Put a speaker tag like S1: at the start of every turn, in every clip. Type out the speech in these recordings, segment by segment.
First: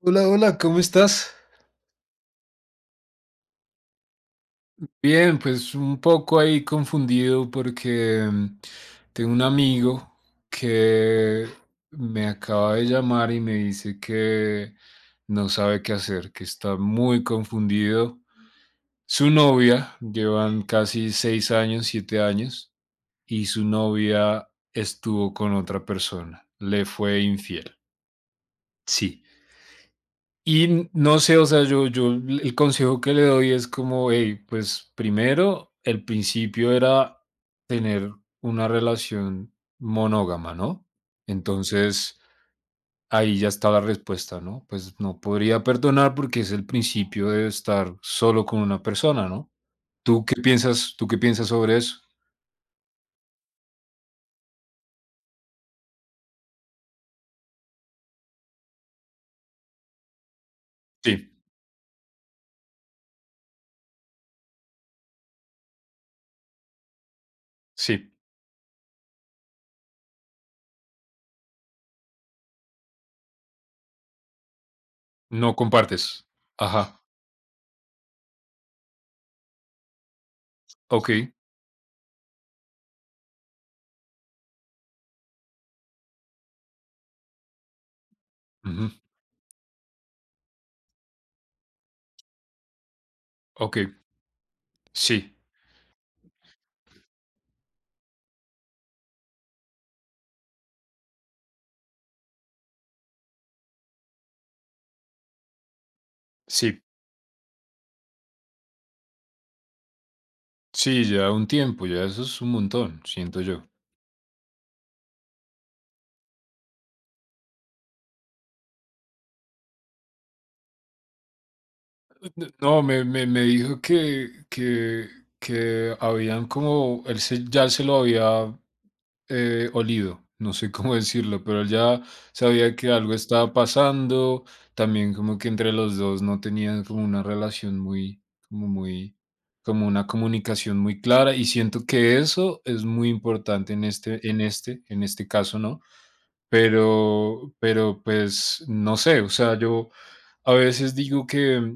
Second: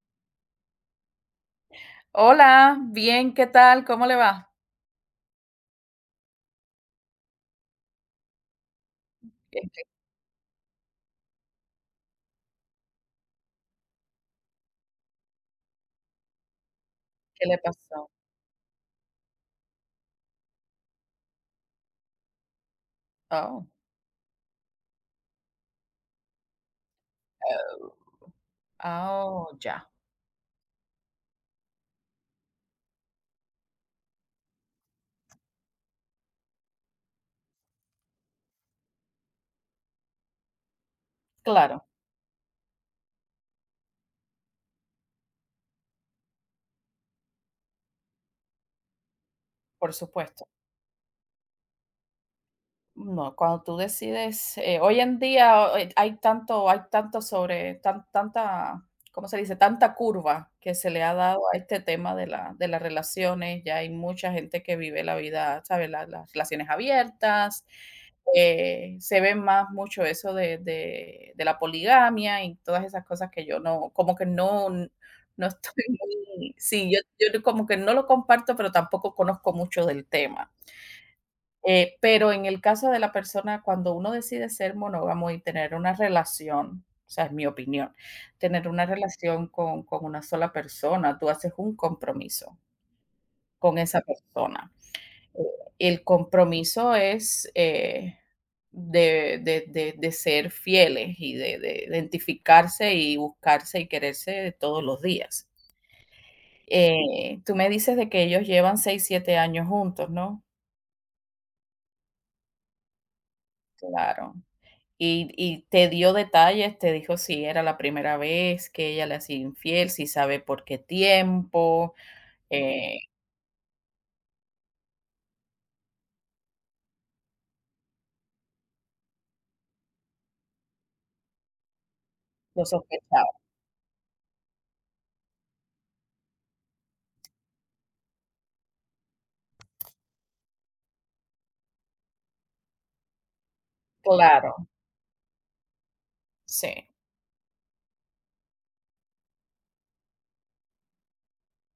S1: Hola, hola, ¿cómo estás?
S2: Hola, bien, ¿qué tal? ¿Cómo le va?
S1: Bien, pues un poco ahí confundido porque tengo un
S2: ¿Qué qué-
S1: amigo que me acaba de llamar y me dice que no sabe qué hacer, que está muy
S2: qué le pasó?
S1: confundido. Su novia, llevan casi 6 años, 7 años, y su
S2: Oh,
S1: novia estuvo con otra persona, le fue infiel. Sí.
S2: oh, ya,
S1: Y no sé, o sea, yo el consejo que le doy es como, hey, pues primero, el principio era tener una relación monógama, ¿no?
S2: claro,
S1: Entonces, ahí ya está la respuesta, ¿no? Pues no podría perdonar porque es el principio de estar solo con una persona, ¿no?
S2: por
S1: ¿Tú qué
S2: supuesto.
S1: piensas? ¿Tú qué piensas sobre eso?
S2: No, cuando tú decides, hoy en día hay tanto sobre, tanta, ¿cómo se dice? Tanta curva que se le ha
S1: Sí,
S2: dado a este tema de de las relaciones. Ya hay mucha gente que vive la vida, ¿sabes? Las relaciones abiertas.
S1: sí,
S2: Se ve más mucho eso de la poligamia y todas esas cosas que yo no, como que no
S1: no
S2: estoy
S1: compartes.
S2: muy, sí, yo,
S1: Ajá,
S2: yo como que no lo comparto, pero tampoco conozco mucho del tema.
S1: ok,
S2: Pero en el caso de la persona, cuando uno decide ser monógamo y tener una relación, o sea, es mi opinión, tener una
S1: ujú,
S2: relación con una sola persona, tú haces un compromiso
S1: ok,
S2: con esa persona.
S1: sí,
S2: Eh, el compromiso es, de ser fieles y de identificarse y buscarse y quererse todos los días.
S1: sí.
S2: Tú me dices de que ellos llevan 6 7 años juntos, ¿no?
S1: Sí, ya un tiempo, ya eso es un montón, siento yo.
S2: Claro. Y te dio detalles, te dijo si era la primera vez que ella le hacía infiel, si sabe por qué tiempo,
S1: No,
S2: eh,
S1: me dijo que habían como, ya se lo había olido, no sé cómo decirlo, pero él ya
S2: lo
S1: sabía que algo
S2: sospechaba.
S1: estaba pasando, también como que entre los dos no tenían como una relación muy, como una comunicación muy clara y siento que eso es muy importante
S2: Claro,
S1: en este caso, ¿no?
S2: sí,
S1: Pues, no sé, o sea, yo a veces digo que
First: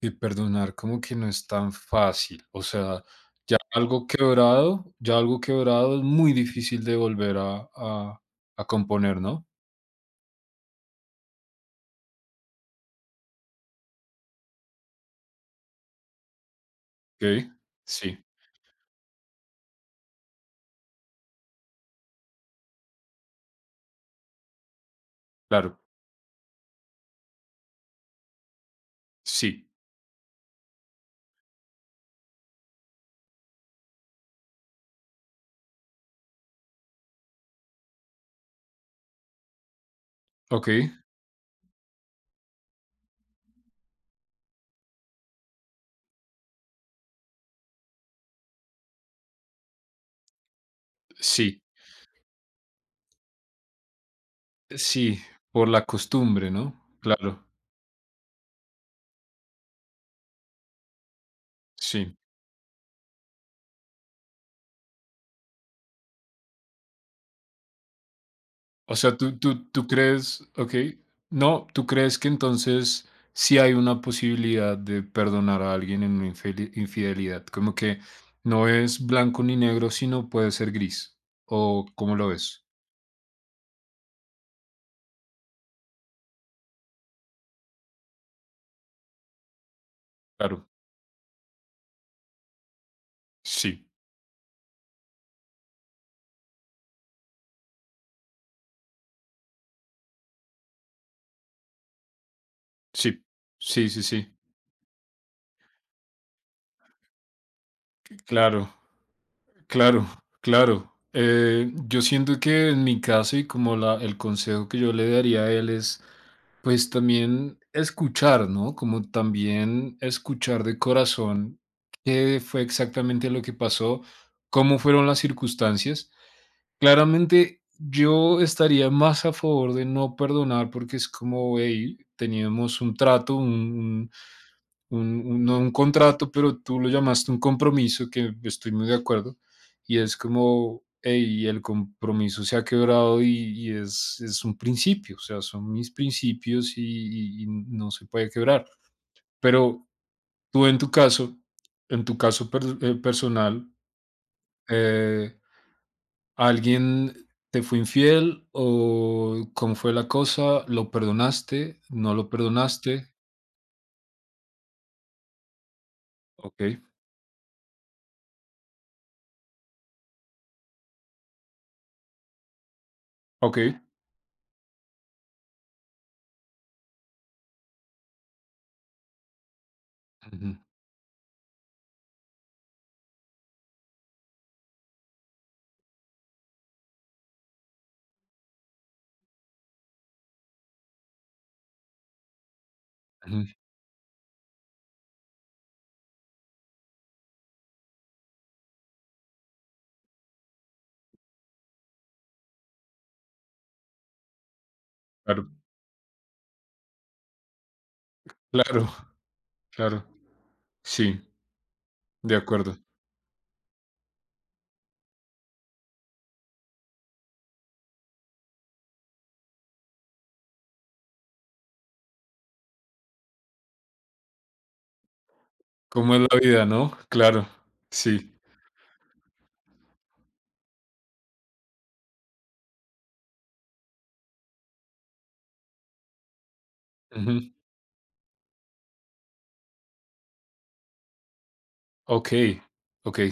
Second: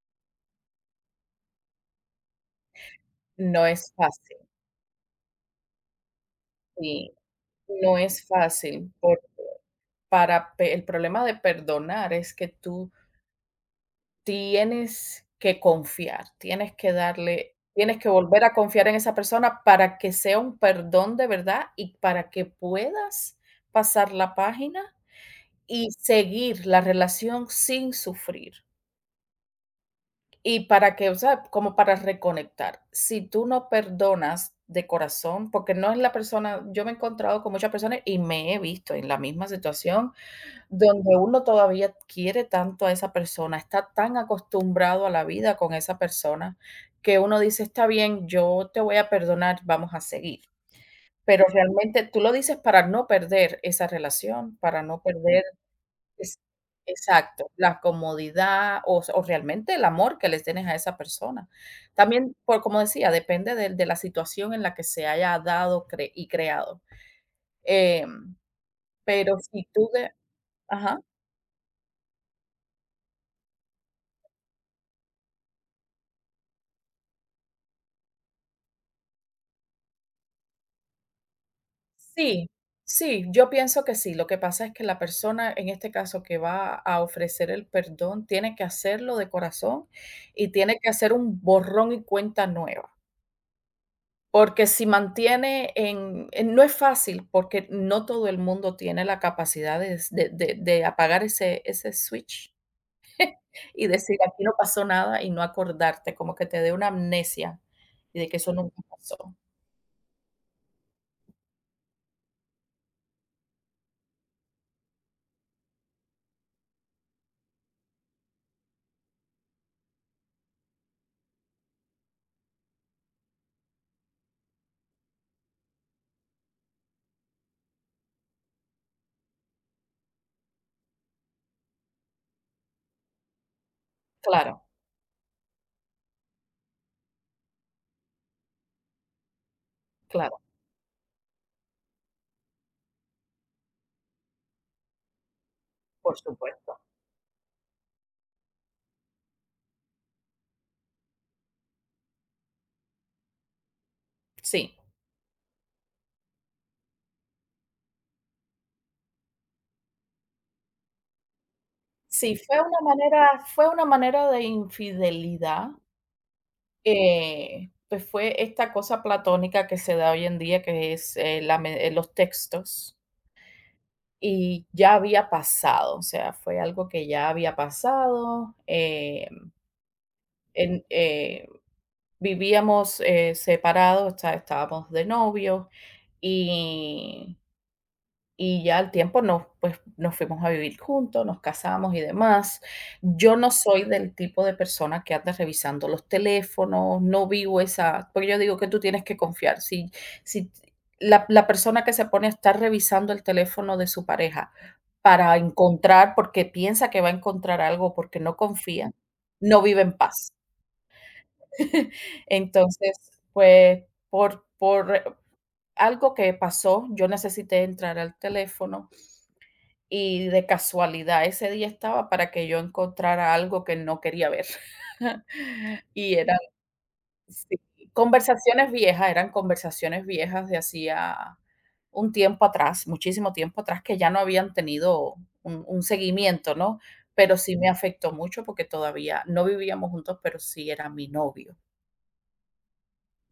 S1: que perdonar como que no es tan fácil, o sea,
S2: no es
S1: algo
S2: fácil,
S1: quebrado, ya algo quebrado es muy difícil de
S2: sí,
S1: volver a
S2: no
S1: a
S2: es
S1: a
S2: fácil.
S1: componer,
S2: Por
S1: ¿no?
S2: para pe El problema de perdonar es que tú tienes que confiar,
S1: Okey,
S2: tienes que
S1: sí,
S2: volver a confiar en esa persona para que sea un perdón de verdad y para que puedas pasar la página
S1: claro,
S2: y seguir la relación sin sufrir.
S1: sí,
S2: Y para que, o sea, como para reconectar. Si tú no perdonas de corazón, porque no es la persona. Yo me he encontrado con muchas personas y me he visto en la misma situación,
S1: okey,
S2: donde uno todavía quiere tanto a esa persona, está tan acostumbrado a la vida con esa persona, que uno dice: "Está bien, yo te voy a perdonar, vamos a seguir". Pero
S1: sí,
S2: realmente tú lo dices para no perder esa relación, para no
S1: sí,
S2: perder.
S1: por la
S2: Es
S1: costumbre, ¿no? Claro,
S2: exacto, la comodidad o realmente el amor que le tienes a esa persona.
S1: sí.
S2: También, por como decía, depende del de la situación en la que se haya dado creado. Em,
S1: O sea,
S2: pero
S1: tú tú
S2: si
S1: tú
S2: tú de,
S1: crees
S2: ajá.
S1: okey. No, ¿tú crees que entonces sí hay una posibilidad de perdonar a alguien en una infeli infidelidad? Como que no es blanco ni negro, sino puede ser gris, ¿o cómo lo
S2: Sí,
S1: ves?
S2: sí, yo pienso que sí. Lo que pasa es que la persona, en este caso, que va a ofrecer el perdón, tiene que hacerlo de corazón y
S1: Claro,
S2: tiene que hacer un borrón y cuenta nueva.
S1: sí,
S2: Porque si mantiene en, no es fácil, porque no todo el mundo tiene la capacidad de apagar ese switch
S1: sí,
S2: y
S1: sí, sí,
S2: decir:
S1: sí,
S2: "Aquí no pasó nada", y no acordarte, como que te dé una amnesia y de que eso
S1: claro,
S2: nunca pasó.
S1: claro, claro. Yo siento que en mi caso, y como la el consejo que yo le daría a él es pues también escuchar, ¿no? Como también escuchar de corazón qué fue exactamente lo que pasó, cómo fueron las circunstancias. Claramente yo estaría más a favor de no perdonar porque es como, hey, teníamos un trato,
S2: Claro,
S1: no un contrato, pero tú lo llamaste un compromiso, que estoy muy de acuerdo, y es
S2: claro,
S1: como, hey, el compromiso se ha quebrado y es un principio, o sea, son mis
S2: por
S1: principios
S2: supuesto.
S1: y y- no se puede quebrar. Pero tú en tu caso personal,
S2: Sí.
S1: eh, ¿alguien te fue infiel o cómo fue la cosa? ¿Lo perdonaste? ¿No lo
S2: Sí, fue una
S1: perdonaste?
S2: manera fue una manera de infidelidad.
S1: Ok,
S2: Pues fue esta cosa platónica que se da hoy en día, que es, la me los textos,
S1: ok.
S2: y ya había pasado, o sea, fue algo que ya había pasado,
S1: Ujú,
S2: en vivíamos, separados, o sea, estábamos de novios. y Y ya al tiempo pues, nos fuimos a vivir juntos, nos casamos y demás. Yo no
S1: ujú,
S2: soy del tipo de persona que anda revisando los teléfonos, no vivo esa, porque yo digo que tú tienes que confiar. Si, si la persona que se pone a estar revisando el teléfono de su pareja para
S1: claro.
S2: encontrar, porque piensa que va a encontrar algo, porque no
S1: Claro,
S2: confía, no vive en
S1: claro.
S2: paz.
S1: Sí, de acuerdo.
S2: Entonces, pues, por algo que pasó, yo necesité entrar al teléfono y de casualidad ese día estaba para que yo encontrara algo que no quería ver.
S1: ¿Cómo
S2: Y
S1: es la
S2: eran,
S1: vida, no? Claro,
S2: sí,
S1: sí.
S2: conversaciones viejas de hacía un tiempo atrás, muchísimo tiempo atrás, que ya no habían tenido un seguimiento, ¿no? Pero
S1: Ujú.
S2: sí me afectó mucho porque todavía no vivíamos juntos, pero sí era mi novio.
S1: Okey, okey,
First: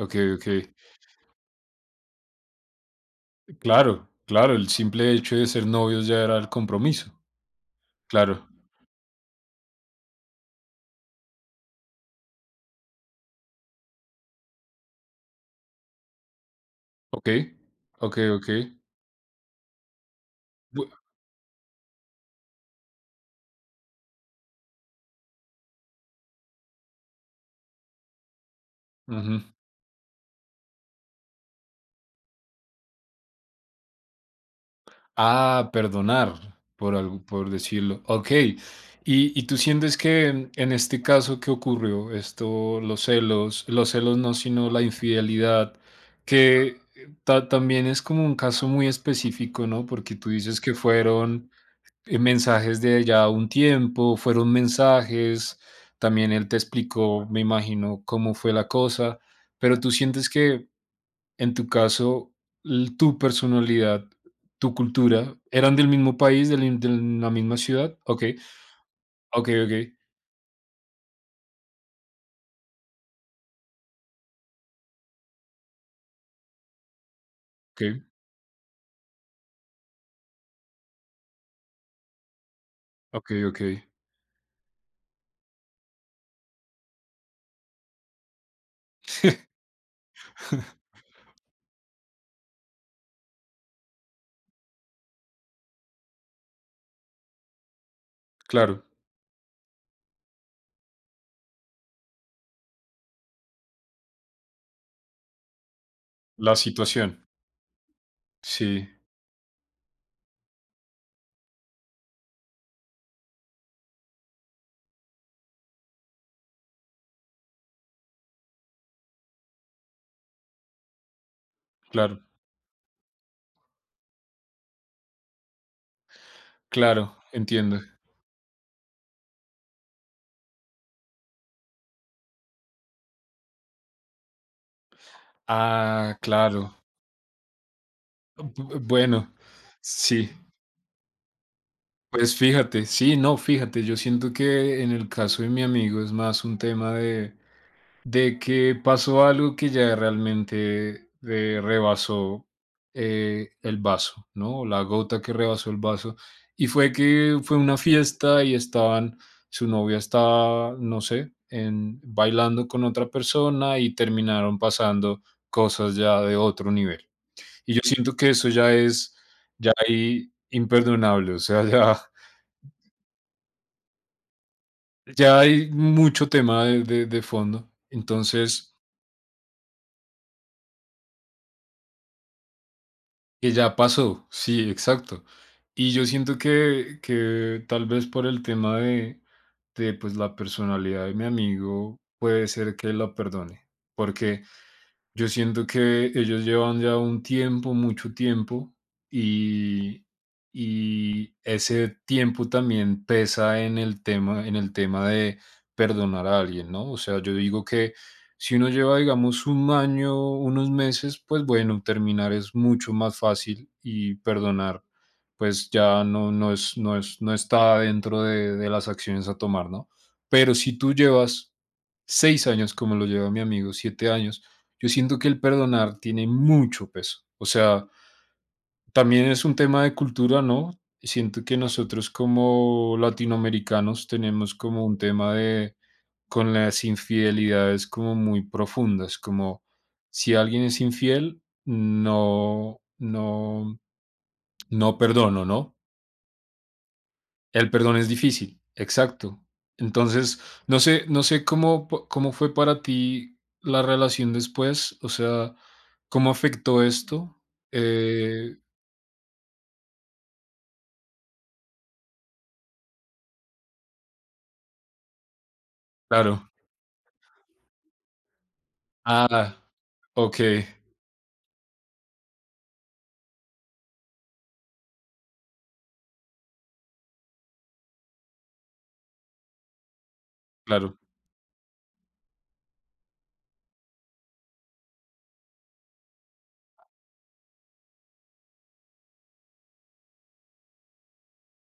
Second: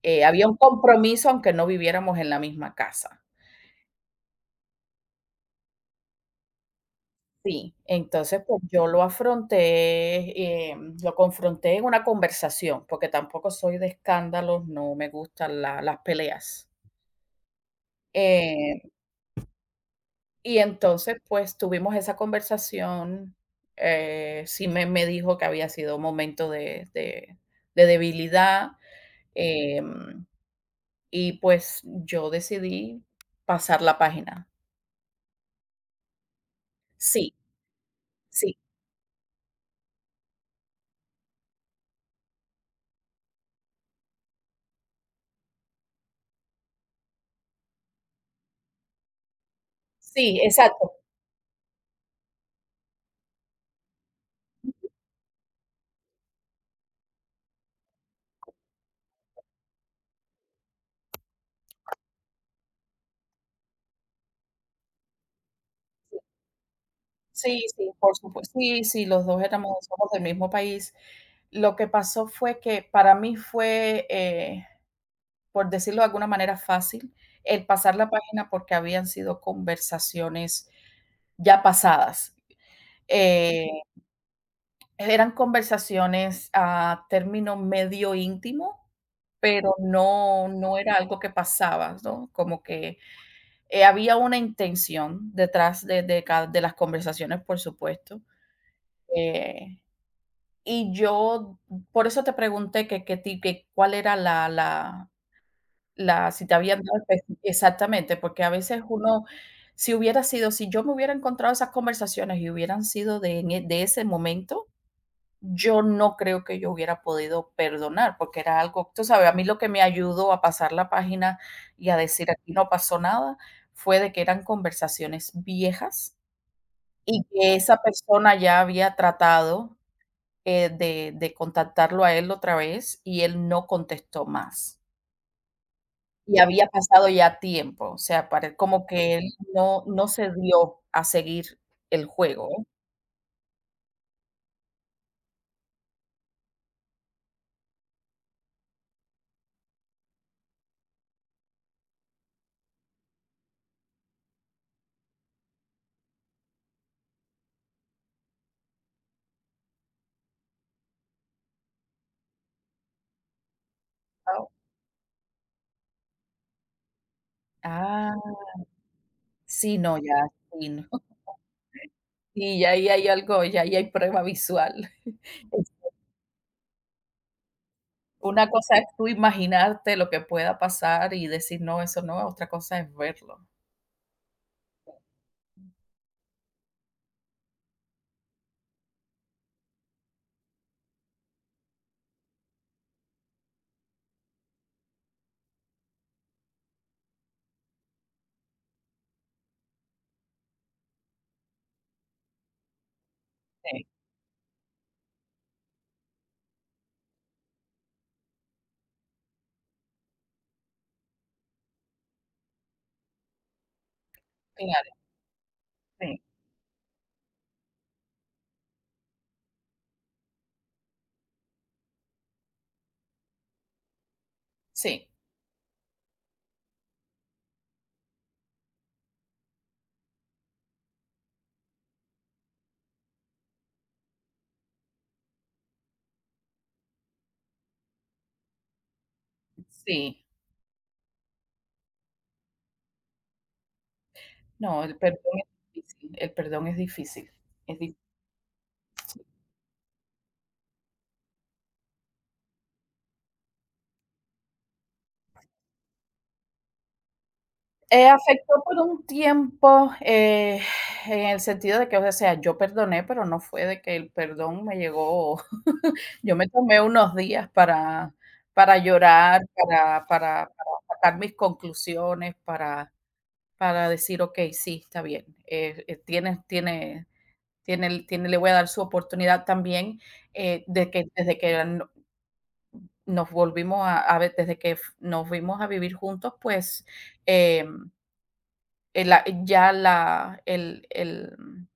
S1: okey,
S2: Había un
S1: okey.
S2: compromiso, aunque no viviéramos en la misma casa.
S1: Claro, claro, el simple hecho de ser novios ya era el compromiso.
S2: Sí, entonces,
S1: Claro.
S2: pues, yo lo afronté, lo confronté en una conversación, porque tampoco soy de escándalos, no me gustan la las peleas.
S1: Okey, okey, okey.
S2: Eh, y
S1: Bu
S2: entonces, pues, tuvimos esa conversación. Sí, me dijo que había sido un momento de debilidad.
S1: Ujú.
S2: em, y, pues, yo decidí pasar la página.
S1: Ah, perdonar, por algo,
S2: Sí,
S1: por decirlo. Ok.
S2: sí,
S1: Y tú sientes que en este caso que ocurrió, esto, los celos no, sino la infidelidad, que también es como un caso muy específico, ¿no? Porque tú
S2: sí,
S1: dices que
S2: exacto.
S1: fueron mensajes de ya un tiempo, fueron mensajes, también él te explicó, me imagino, cómo fue la cosa, pero tú sientes que en tu caso, l tu personalidad, tu cultura, ¿eran del mismo país, del mi de la misma
S2: Sí, sí,
S1: ciudad?
S2: por
S1: ¿Ok?
S2: supuesto. Sí, sí, los dos
S1: Ok,
S2: éramos
S1: ok,
S2: somos del mismo país. Lo que pasó fue que para mí fue, por decirlo de alguna manera, fácil el pasar
S1: ok,
S2: la página porque habían sido conversaciones ya pasadas.
S1: ok, ok,
S2: Eh, Eran conversaciones a término medio íntimo, pero no era algo que pasaba, ¿no? Como que, había una intención detrás de las conversaciones, por supuesto.
S1: claro,
S2: Eh, Y yo, por eso te pregunté que cuál era la la la si te
S1: la
S2: habían dado espe
S1: situación.
S2: exactamente, porque a veces
S1: Sí,
S2: uno, si yo me hubiera encontrado esas conversaciones y hubieran sido de en e de ese momento, yo no creo que yo hubiera podido perdonar, porque era algo, tú sabes. A mí lo que me ayudó a pasar la página y a
S1: claro,
S2: decir: "Aquí no pasó nada", fue de que eran conversaciones viejas
S1: claro,
S2: y que esa
S1: entiendo.
S2: persona ya había tratado, de contactarlo a él otra vez, y él no contestó más.
S1: Ah,
S2: Y había
S1: claro.
S2: pasado ya tiempo, o sea, para
S1: Bu
S2: como que él
S1: Bueno,
S2: no
S1: sí,
S2: se dio a seguir el
S1: pues
S2: juego.
S1: fíjate, sí, no, fíjate, yo siento que en el caso de mi amigo es más un tema de que pasó algo que ya realmente rebasó el vaso, ¿no? O la gota que rebasó el vaso. Y fue que fue una fiesta y estaban, su novia estaba, no sé, bailando con otra persona y
S2: Ah,
S1: terminaron pasando cosas ya de otro nivel. Y yo
S2: ah,
S1: siento que eso ya es, ya
S2: sí, no, ya,
S1: ahí
S2: sí, no.
S1: imperdonable, o sea, ya,
S2: Sí, ya ahí hay algo, ya ahí hay prueba visual.
S1: ya hay
S2: Es-
S1: mucho tema de fondo.
S2: Una
S1: Entonces,
S2: cosa es tú imaginarte lo que pueda pasar y decir: "No, eso no", otra cosa es verlo.
S1: que ya pasó, sí, exacto. Y yo siento que tal vez por el tema de pues la personalidad de mi amigo, puede ser que la perdone, porque yo siento que ellos llevan ya un tiempo, mucho tiempo, y, y ese tiempo también pesa
S2: Sí,
S1: en el tema de perdonar a alguien, ¿no? O sea, yo digo que si uno lleva, digamos, un año, unos meses, pues bueno, terminar es mucho más fácil y perdonar,
S2: claro,
S1: pues ya
S2: sí,
S1: no, no es, no está dentro de las acciones a tomar, ¿no? Pero si tú llevas 6 años, como lo lleva mi amigo, 7 años, yo
S2: sí,
S1: siento que el perdonar tiene mucho peso. O sea, también es un tema de cultura, ¿no? Y siento que nosotros como latinoamericanos tenemos como un tema de con las infidelidades como muy profundas, como
S2: sí.
S1: si alguien es infiel, no, no,
S2: No, el
S1: no
S2: perdón
S1: perdono,
S2: es
S1: ¿no?
S2: difícil, el perdón es difícil,
S1: El
S2: es difícil.
S1: perdón es difícil, exacto. Entonces, no sé, no sé cómo, cómo fue para ti la relación después, o sea, cómo afectó esto. Eh,
S2: Afectó por un tiempo, en el sentido de que, o sea, yo perdoné, pero no fue de que el perdón me llegó. Yo me
S1: claro.
S2: tomé unos días para llorar,
S1: Ah, ok,
S2: para sacar mis conclusiones, para decir: "Okey, sí, está bien, tienes tiene tiene el tiene le voy a dar su oportunidad también", de
S1: claro,
S2: que desde que no nos volvimos a ver, desde que f nos fuimos a vivir juntos, pues, em, el- la ya la el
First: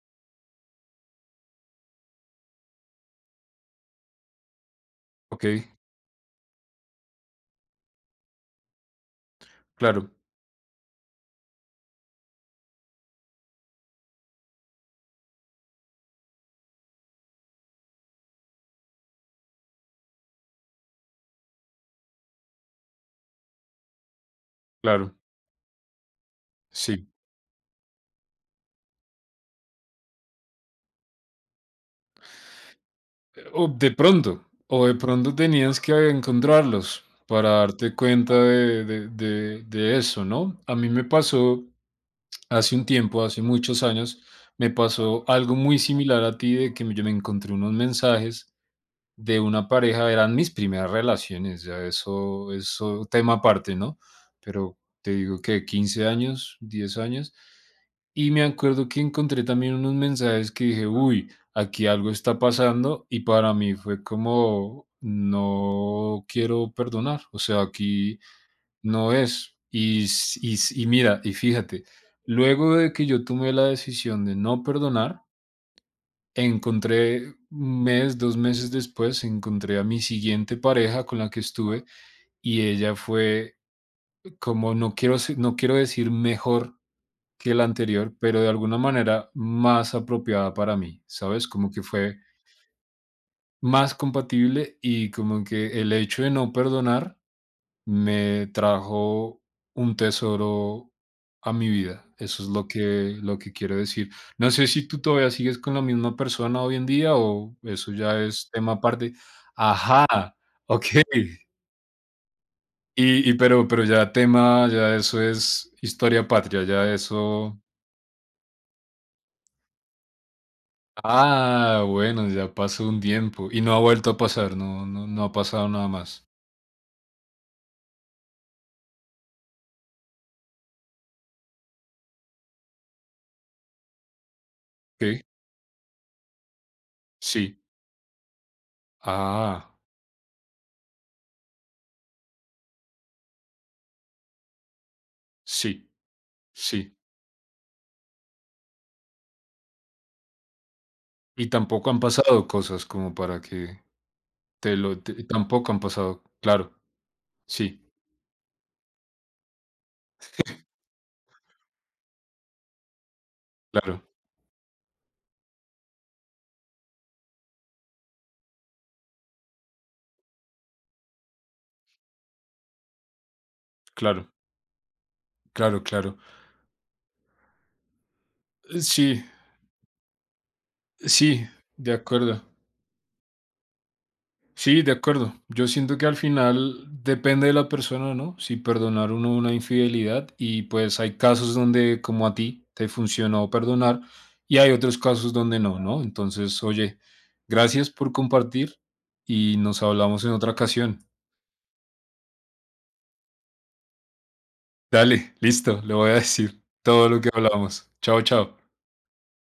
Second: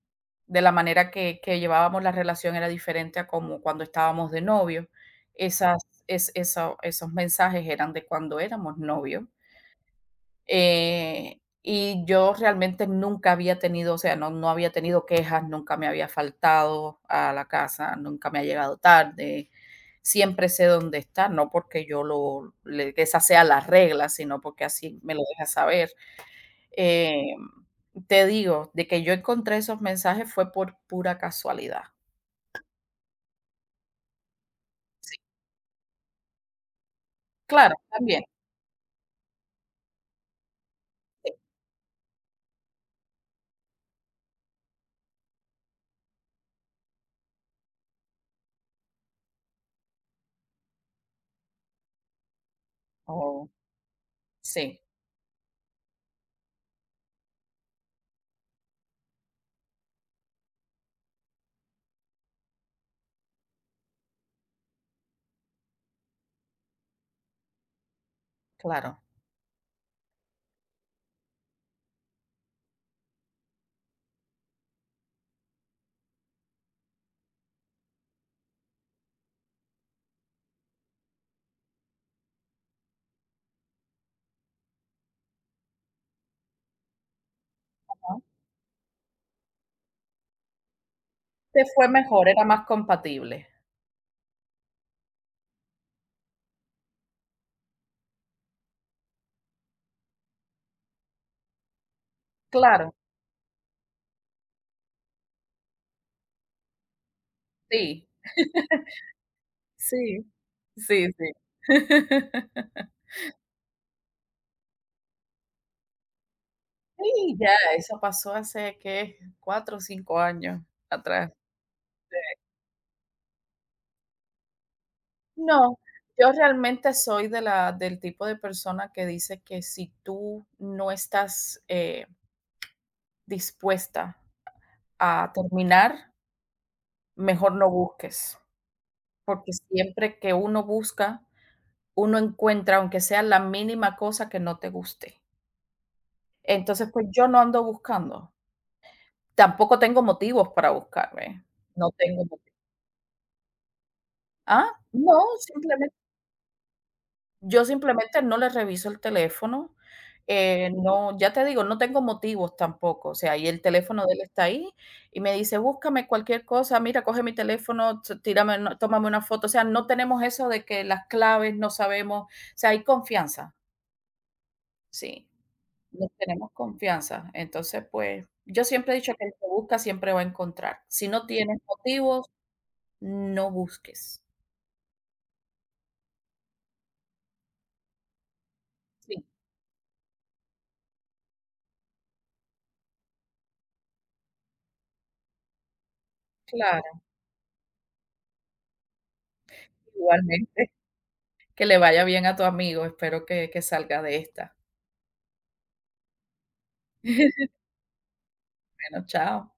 S2: de la manera que llevábamos la relación era diferente a como cuando estábamos de novios.
S1: ok,
S2: Esas es eso Esos mensajes eran de cuando éramos novios.
S1: claro,
S2: Y yo realmente nunca había tenido, o sea, no había tenido quejas, nunca me había faltado a la casa, nunca me ha llegado tarde, siempre sé dónde está, no porque yo lo le que esa sea la regla, sino porque así me
S1: claro,
S2: lo deja saber.
S1: sí.
S2: Eh, Te digo, de que yo encontré esos mensajes fue por pura casualidad.
S1: O de
S2: Sí,
S1: pronto tenías que encontrarlos para
S2: claro,
S1: darte
S2: también,
S1: cuenta de eso, ¿no? A mí me
S2: sí.
S1: pasó. Hace un tiempo, hace muchos años, me pasó algo muy similar a ti de que yo me encontré unos mensajes de una pareja, eran mis primeras relaciones, ya eso tema
S2: Oh,
S1: aparte, ¿no? Pero
S2: sí,
S1: te digo que 15 años, 10 años, y me acuerdo que encontré también unos mensajes que dije, uy, aquí algo está pasando y para mí fue como, no quiero perdonar, o sea, aquí
S2: claro.
S1: no es. Y mira, y fíjate, luego de que yo tomé la decisión de no perdonar, encontré un mes, 2 meses después, encontré a mi siguiente pareja con la que estuve y ella fue como, no quiero, no quiero decir mejor que la anterior,
S2: Ajá.
S1: pero de alguna manera más apropiada para mí, ¿sabes?
S2: Te
S1: Como que
S2: fue
S1: fue
S2: mejor, era más compatible.
S1: más compatible y como que el hecho de no perdonar me trajo un tesoro a mi vida. Eso es
S2: Claro,
S1: lo que quiero decir. No sé si tú todavía sigues con la misma persona hoy en día o eso
S2: sí,
S1: ya es tema aparte. Ajá,
S2: sí,
S1: ok.
S2: sí, sí.
S1: Pero ya tema, ya eso es historia patria, ya
S2: Sí, ya,
S1: eso.
S2: eso pasó hace, ¿qué? 4 o 5 años atrás.
S1: Ah, bueno, ya pasó un tiempo y no ha vuelto a pasar, no, no, no ha pasado
S2: No,
S1: nada más.
S2: yo realmente soy de la del tipo de persona que dice que si tú no estás, dispuesta
S1: Ok,
S2: a terminar, mejor
S1: sí.
S2: no busques, porque
S1: Ah,
S2: siempre que uno busca, uno encuentra, aunque sea la mínima cosa que no te guste.
S1: sí,
S2: Entonces,
S1: sí.
S2: pues, yo no ando buscando. Tampoco tengo motivos para buscarme.
S1: Y
S2: No
S1: tampoco han
S2: tengo
S1: pasado
S2: motivos.
S1: cosas como para que
S2: ¿Ah?
S1: te lo
S2: No,
S1: te tampoco han
S2: simplemente
S1: pasado. Claro,
S2: yo
S1: sí,
S2: simplemente no le reviso el teléfono. No, ya te digo, no tengo motivos tampoco, o sea, y el
S1: claro,
S2: teléfono de él está ahí y me dice: "Búscame cualquier cosa, mira, coge mi teléfono, t tírame una tómame una foto", o sea, no tenemos eso de que las claves no sabemos, o sea, hay confianza,
S1: claro,
S2: sí,
S1: claro,
S2: nos
S1: claro.
S2: tenemos confianza. Entonces, pues, yo siempre he dicho
S1: Sí,
S2: que el que busca siempre va a encontrar. Si no
S1: sí,
S2: tienes
S1: de
S2: motivos,
S1: acuerdo.
S2: no busques.
S1: Sí, de acuerdo. Yo siento que al final depende de la persona, ¿no? Si perdonar
S2: Sí,
S1: uno una infidelidad y pues hay casos donde como a ti te funcionó perdonar y hay otros casos donde no, ¿no? Entonces, oye,
S2: claro,
S1: gracias por compartir y nos hablamos en otra
S2: igualmente.
S1: ocasión.
S2: Que le vaya bien a tu amigo, espero que salga de esta.
S1: Dale, listo, le voy a decir todo lo que hablamos. Chao, chao.
S2: Bueno, chao.